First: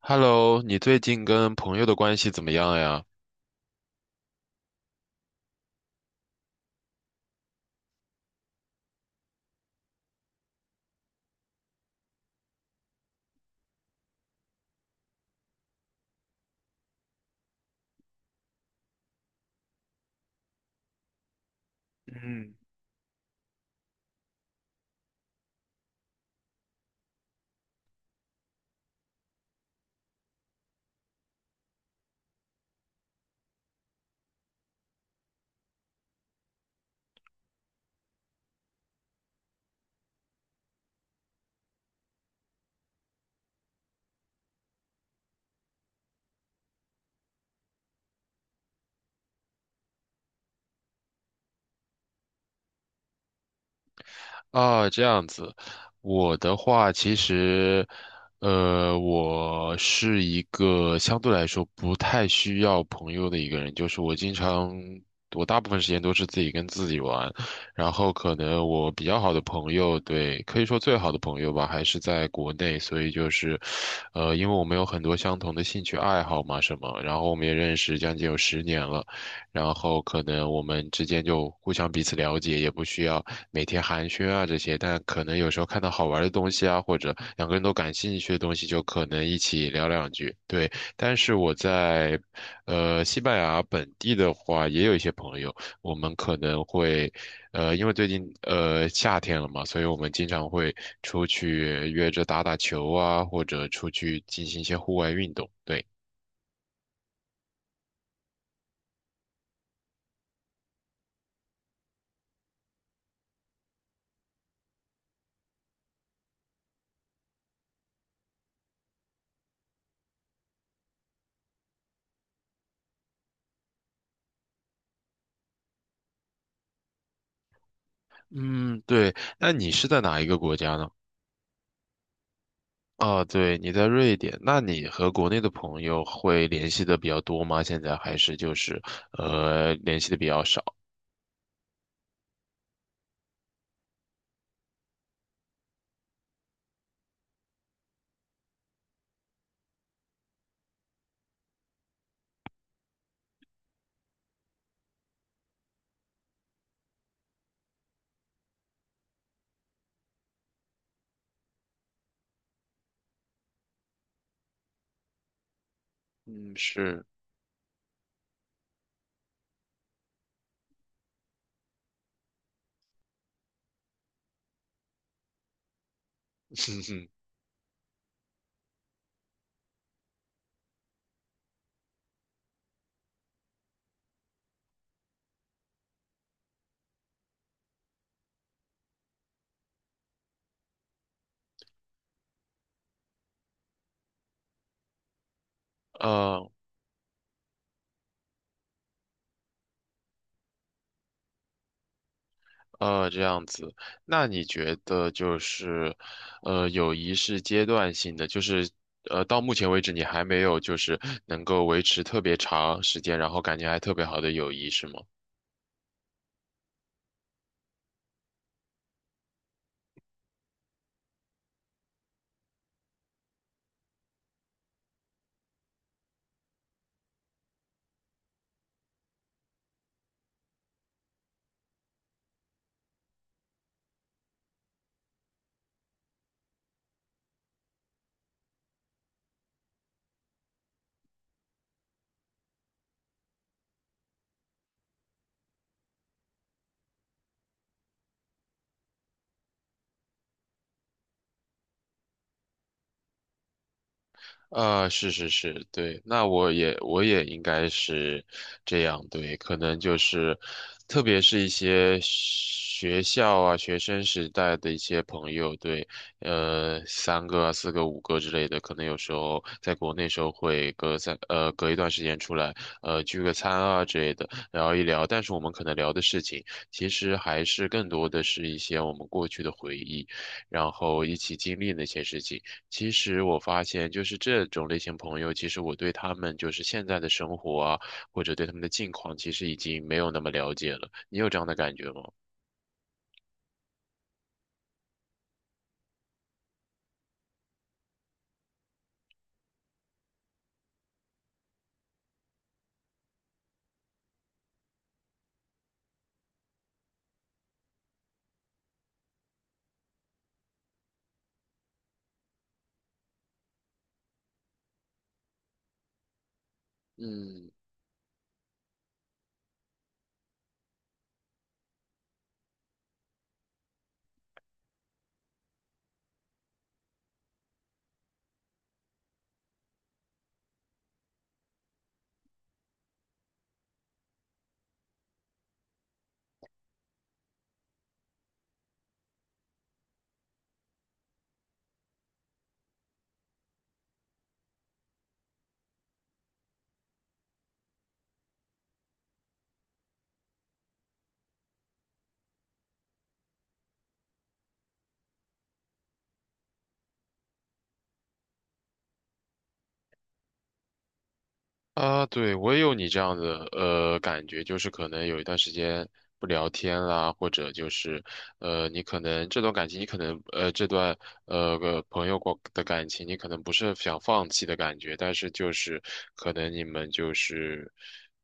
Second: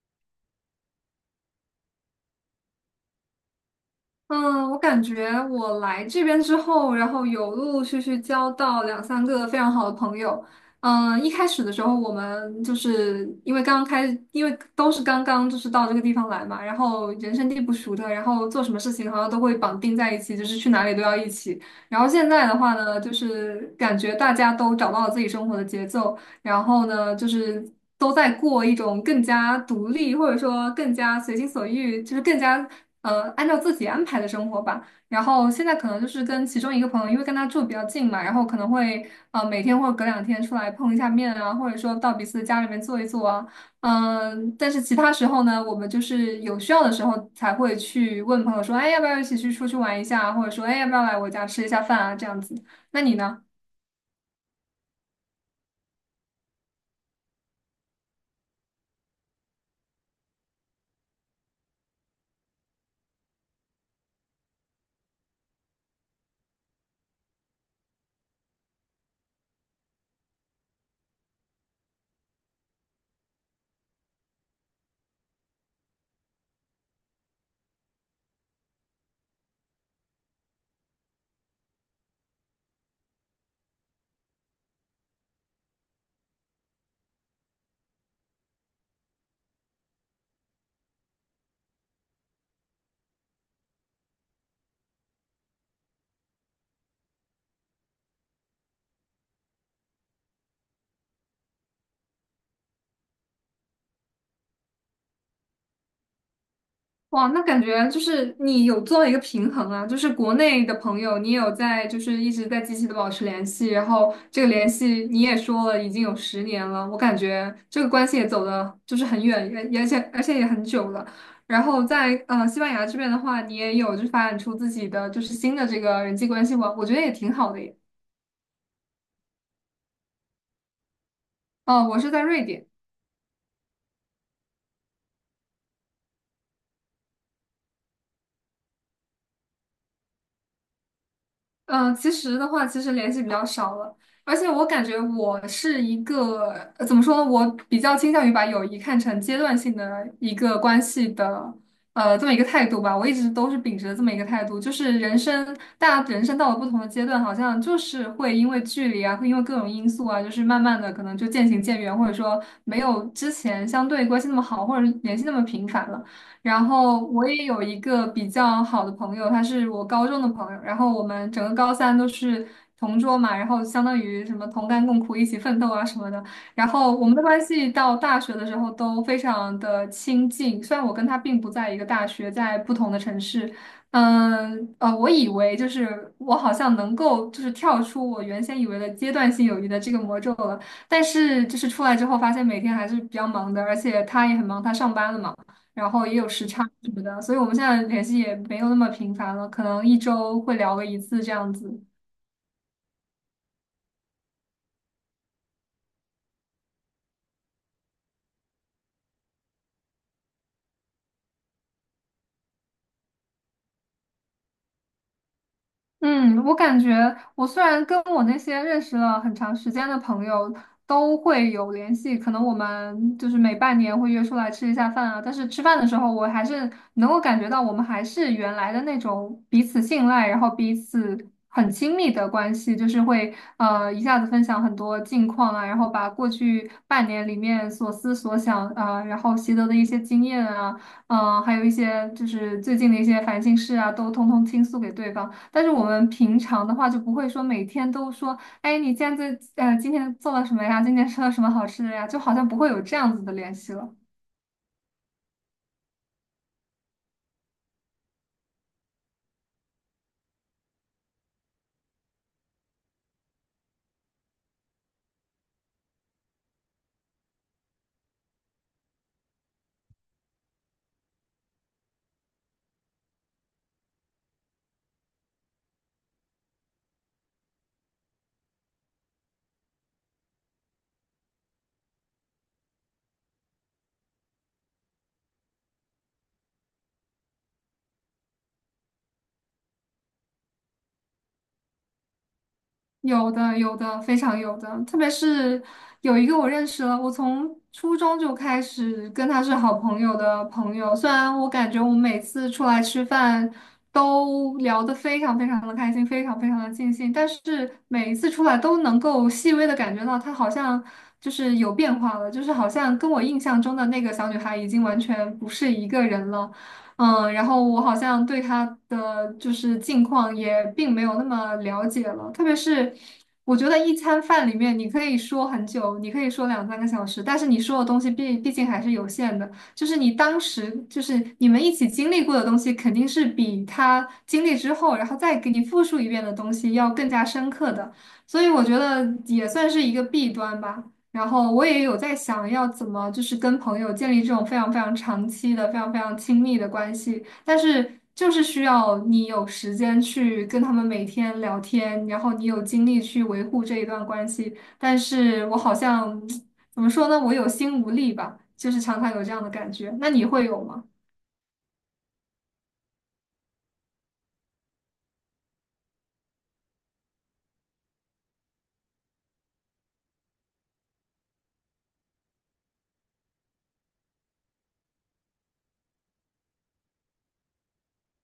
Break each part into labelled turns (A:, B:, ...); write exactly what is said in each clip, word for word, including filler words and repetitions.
A: Hello,你最近跟朋友的关系怎么样呀？
B: 嗯，我感觉我来这边之后，然后有陆陆续续交到两三个非常好的朋友。嗯，一开始的时候，我们就是因为刚刚开，因为都是刚刚就是到这个地方来嘛，然后人生地不熟的，然后做什么事情好像都会绑定在一起，就是去哪里都要一起。然后现在的话呢，就是感觉大家都找到了自己生活的节奏，然后呢，就是都在过一种更加独立，或者说更加随心所欲，就是更加呃按照自己安排的生活吧。然后现在可能就是跟其中一个朋友，因为跟他住比较近嘛，然后可能会呃每天或者隔两天出来碰一下面啊，或者说到彼此的家里面坐一坐啊，嗯、但是其他时候呢，我们就是有需要的时候才会去问朋友说，哎，要不要一起去出去玩一下啊，或者说，哎，要不要来我家吃一下饭啊，这样子。那你呢？
A: 啊，这样子，我的话其实，呃，我是一个相对来说不太需要朋友的一个人，就是我经常，我大部分时间都是自己跟自己玩，然后可能我比较好的朋友，对，可以说最好的朋友吧，还是在国内，所以就是，呃，因为我们有很多相同的兴趣爱好嘛，什么，然后我们也认识将近有十年了。然后可能我们之间就互相彼此了解，也不需要每天寒暄啊这些，但可能有时候看到好玩的东西啊，或者两个人都感兴趣的东西，就可能一起聊两句。对，但是我在呃西班牙本地的话，也有一些朋友，我们可能会呃，因为最近呃夏天了嘛，所以我们经常会出去约着打打球啊，或者出去进行一些户外运动。对，
B: 哇，那感觉就是你有做一个平衡啊，就是国内的朋友，你有在就是一直在积极的保持联系，然后这个联系你也说了已经有十年了，我感觉这个关系也走的就是很远，也而且而且也很久了。然后在呃西班牙这边的话，你也有就是发展出自己的就是新的这个人际关系网，我觉得也挺好的耶。
A: 嗯，对，那你是在哪一个国家呢？
B: 哦，我是在瑞典。
A: 啊，对，你在瑞典，那你和国内的朋友会联系的比较多吗？现在还是就是呃联系的比较少？
B: 嗯，其实的话，其实联系比较少了，而且我感觉我是一个，呃怎么说呢，我比较倾向于把友谊看成阶段性的一个关系的，呃，这么一个态度吧。我一直都是秉持着这么一个态度，就是人生，大家人生到了不同的阶段，好像就是会因为距离啊，会因为各种因素啊，就是慢慢的可能就渐行渐远，或者说没有之前相对关系那么好，或者是联系那么频繁了。
A: 嗯，
B: 然后
A: 是，
B: 我也有一个比较好的朋友，他是我高中的朋友，然后我们整个高三都是同桌嘛，然后相当于什么同甘共苦、一起奋斗啊什么的。然
A: 哼
B: 后我
A: 哼
B: 们的关系到大学的时候都非常的亲近，虽然我跟他并不在一个大学，在不同的城市。嗯，呃，我以为就是我好像能够就是跳出我原先以为的阶段性友谊的这个魔咒了，但是就是出来之后发现每天还是比较忙的，而且他也很忙，他上班了嘛。然后也有时
A: 呃
B: 差什么的，所以我们现在联系也没有那么频繁了，可能一周会聊个一次这样子。
A: 呃这样子。那你觉得就是呃友谊是阶段性的，就是呃到目前为止你还没有就是能够维持特别长时间，然后感情还特别好的友谊是吗？
B: 嗯，我感觉我虽然跟我那些认识了很长时间的朋友都会有联系，可能我们就是每半年会约出来吃一下饭啊，但是吃饭的时候，我还是能够感觉到我们还是原来的那种彼此信赖，然后彼此很亲密的关系，就是会呃一下子分享很多近况啊，然后把过去半年里面所思所想啊，呃然后习得的一些经验啊，嗯、还有一些就是最近的一些烦心事啊，都通通倾诉给对方。但是我们平常的话就不会说每天都说，哎，你现在呃今天做了什么呀？今天吃了什么好吃的呀？就好像不会有这样子的联系了。
A: 啊，是是是，对，那我也我也应该是这样，对，可能就是，特别是一些学校啊、学生时代的一些朋友，对，呃，三个啊、四个、五个之类的，可能有时候在国内时候会隔三呃隔一段时间出来，呃聚个餐啊之类的，聊一聊，但是我们可能聊的事情，其实还是更多的是一些我们过去的回忆，然后一起经历那些事情。其实我发现，就是这种类型朋友，其实我对他们就是现在的生活啊，或者对他们的近况，其实已经没有那么了解了。你有这样的感觉吗？
B: 有的，有的，非常有的。特别是有一个我认识了，我从初中就开始跟他是好朋友的朋友。虽然我感觉我们每次出来吃饭都聊得非常非常的开心，非常非常的尽兴，但是每一次出来都能够细微的感觉到他好像就是有变化了，就是好像跟我印象中的那个小女孩已经完全不是一个人了。嗯，然
A: 嗯。
B: 后我好像对他的就是近况也并没有那么了解了，特别是我觉得一餐饭里面你可以说很久，你可以说两三个小时，但是你说的东西毕毕竟还是有限的，就是你当时就是你们一起经历过的东西，肯定是比他经历之后，然后再给你复述一遍的东西要更加深刻的，所以我觉得也算是一个弊端吧。然后我也有在想要怎么就是跟朋友建立这种非常非常长期的、非常非常亲密的关系，但是就是需要你有时间去跟他们每天聊天，然后你有精力去维护这一段关系，但是我好像 怎么说呢，我有心无力吧，就是常常有这样的感觉。那你会有吗？
A: 啊，对，我也有你这样的呃感觉，就是可能有一段时间不聊天啦，或者就是呃，你可能这段感情，你可能呃这段呃个朋友过的感情，你可能不是想放弃的感觉，但是就是可能你们就是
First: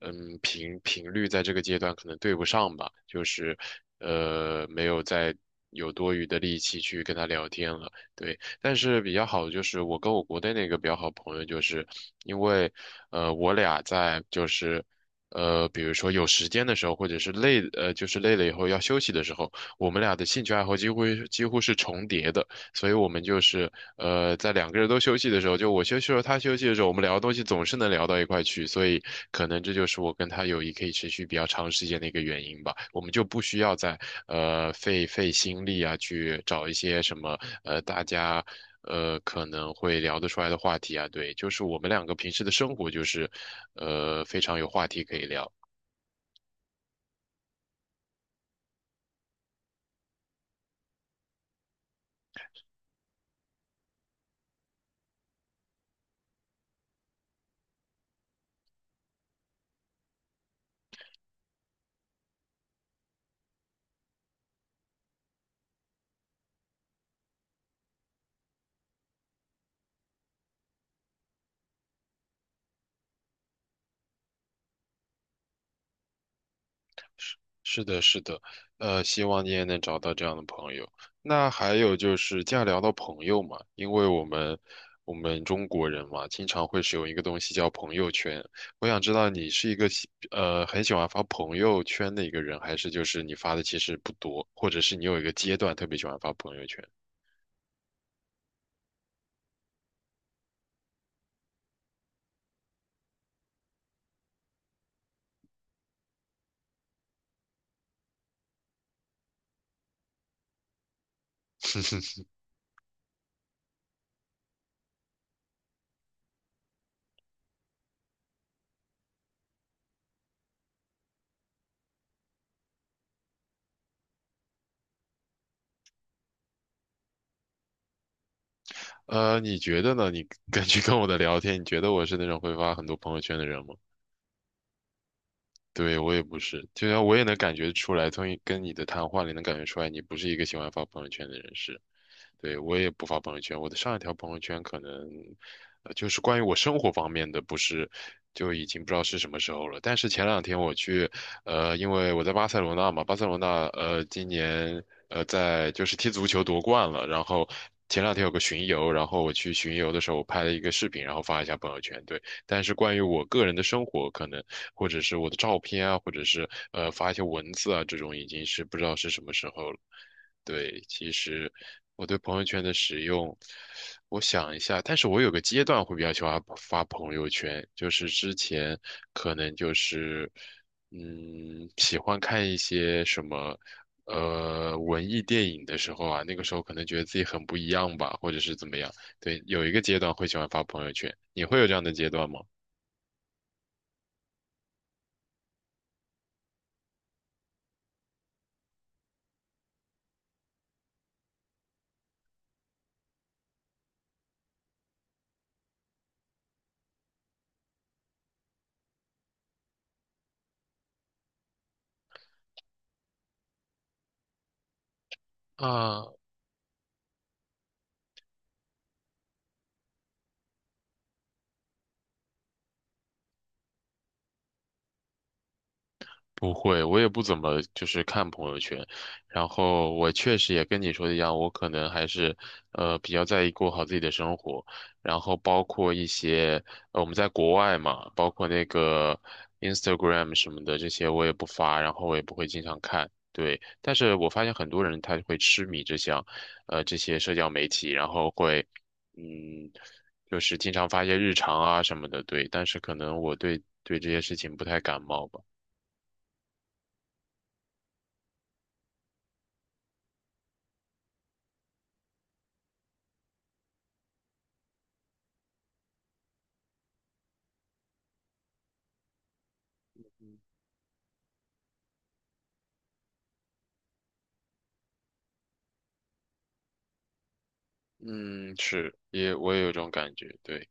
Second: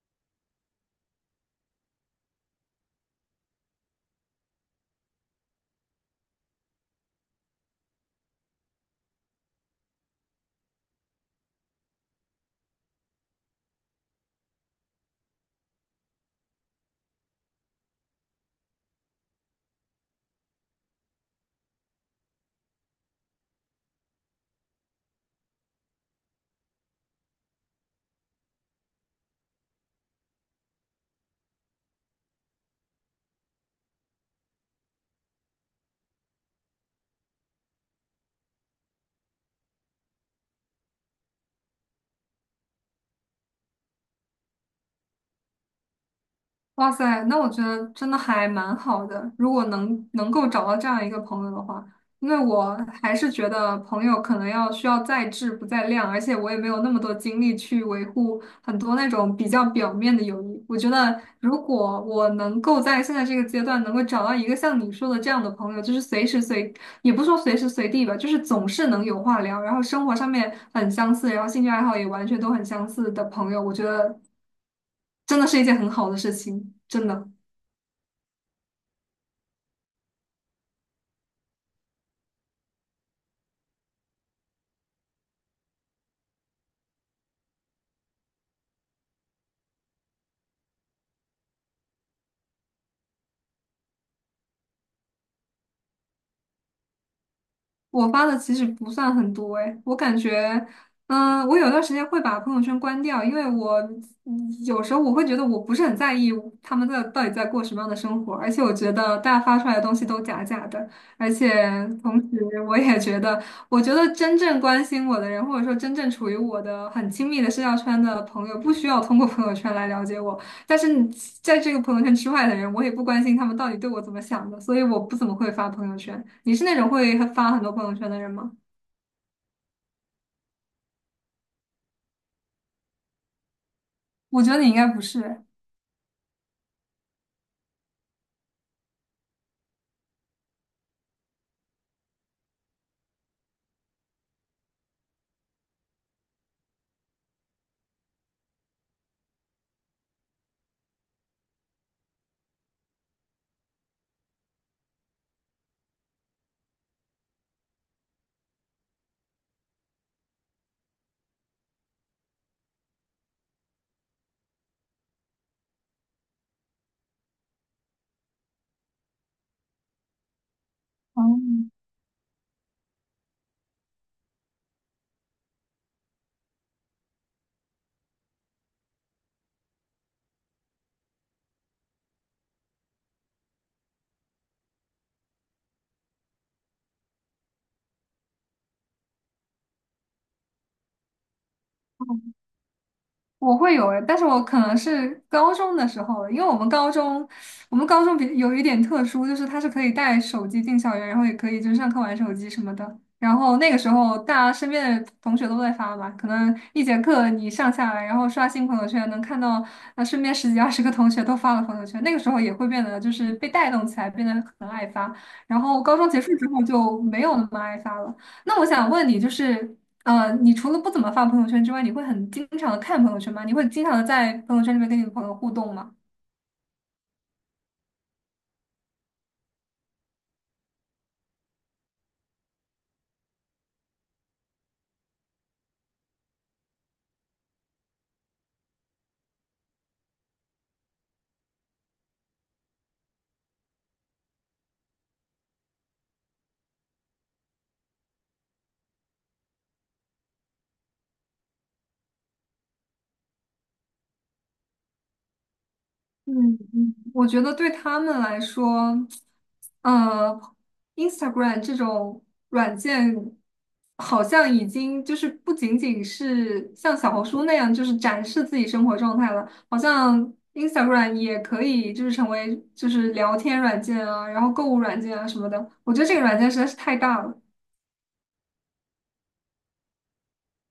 A: 嗯频频率在这个阶段可能对不上吧，就是呃没有再有多余的力气去跟他聊天了，对。但是比较好的就是我跟我国内那个比较好的朋友，就是因为呃我俩在就是呃比如说有时间的时候，或者是累呃就是累了以后要休息的时候，我们俩的兴趣爱好几乎几乎是重叠的。所以我们就是呃，在两个人都休息的时候，就我休息的时候，他休息的时候，我们聊的东西总是能聊到一块去，所以可能这就是我跟他友谊可以持续比较长时间的一个原因吧。我们就不需要再呃费费心力啊，去找一些什么呃大家。呃，可能会聊得出来的话题啊，对，就是我们两个平时的生活就是，呃，非常有话题可以聊。
B: 哇塞，那我觉得真的还蛮好的。如果能能够找到这样一个朋友的话，因为我还是觉得朋友可能要需要在质不在量，而且我也没有那么多精力去维护很多那种比较表面的友谊。我觉得，如果我能够在现在这个阶段能够找到一个像你说的这样的朋友，就是随时随，也不说随时随地吧，就是总是能有话聊，然后生活上面很相似，然后兴趣爱好也完全都很相似的朋友，我觉得真的是一件很好的事情，真的。
A: 是的，是的，呃，希望你也能找到这样的朋友。那还有就是既然聊到朋友嘛，因为我们我们中国人嘛，经常会使用一个东西叫朋友圈。我想知道你是一个喜呃很喜欢发朋友圈的一个人，还是就是你发的其实不多，或者是你有一个阶段特别喜欢发朋友圈？
B: 我发的其实不算很多诶，我感觉，嗯、我有段时间会把朋友圈关掉，因为我嗯有时候我会觉得我不是很在意他们在到底在过什么样的生活，而且我觉得大家发出来的东西都假假的，而且 同时我也觉得，我觉得真正关心我的人，或者说真正处于我的很亲密的社交圈的朋友，不需要通过朋友圈来了解我，但是你在这个朋友圈之外的人，我也不关心他们到底对我怎么想的，所以我不怎么会发朋友圈。你是那种会发很多朋友圈的人吗？
A: 呃，你觉得呢？你 根据跟我的聊天，你觉得我是那种会发很多朋友圈的人吗？
B: 我觉得你应该不是。
A: 对，我也不是，就像我也能感觉出来，从你跟你的谈话里能感觉出来，你不是一个喜欢发朋友圈的人士。对，我也不发朋友圈，我的上一条朋友圈可能，呃，就是关于我生活方面的，不是，就已经不知道是什么时候了。但是前两天我去，呃，因为我在巴塞罗那嘛，巴塞罗那，呃，今年，呃，在就是踢足球夺冠了，然后。前两天有个巡游，然后我去巡游的时候，我拍了一个视频，然后发一下朋友圈。对，但是关于我个人的生活，可能或者是我的照片啊，或者是呃发一些文字啊，这种已经是不知道是什么时候了。对，其实
B: 哦，
A: 我对朋友圈的使用，我想一下，但是我有个阶段会比较喜欢发朋友圈，就是之前可能就是，嗯，喜欢看一些什么，呃，文艺电影的时候啊，那个时候可能觉得自己很不一样吧，或者是怎么样，对，有一个阶段会喜欢发朋友圈，你会有这样的阶段吗？
B: 我会有诶，但是我可能是高中的时候了，因为我们高中，我们高中比有一点特殊，就是它是可以带手机进校园，然后也可以就是上课玩手机什么的。然后那个时候，大家身边的同学都在发嘛，可能一节课你上下来，然后刷新朋友圈，能看到啊身边十几二十个同学都发了朋友圈。那个时候也会变得就是被带动起来，变得很爱发。然后高中
A: 啊。
B: 结束之后就没有那么爱发了。那我想问你，就是呃，你除了不怎么发朋友圈之外，你会很经常的看朋友圈吗？你会经常的在朋友圈里面跟你的朋友互动吗？
A: 不会，我也不怎么就是看朋友圈，然后我确实也跟你说的一样，我可能还是呃比较在意过好自己的生活，然后包括一些呃我们在国外嘛，包括那个 Instagram 什么的这些我也不发，然后我也不会经常看，对，但是我发现很多人他会痴迷这项，呃这些社交媒体，然后会嗯就是经常发一些日常啊什么的，对，但是可能我对对这些事情不太感冒吧。
B: 嗯嗯我觉得对他们来说，呃，Instagram 这种软件好像已经就是不仅仅是像小红书那样，就是展示自己生活状态了，好像 Instagram 也可以就是成为就是聊天软件啊，然后购物软件啊什么的。我觉得这个软件实在是太大了。
A: 嗯，是，也我也有这种感觉，对。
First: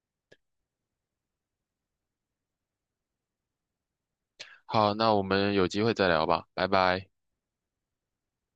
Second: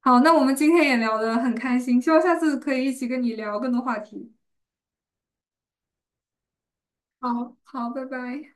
B: 好，那我们今天也聊得很开心，希望下次可以一起跟你聊更多话题。
A: 好，那我们有机会再聊吧，拜拜。
B: 好，好，拜拜。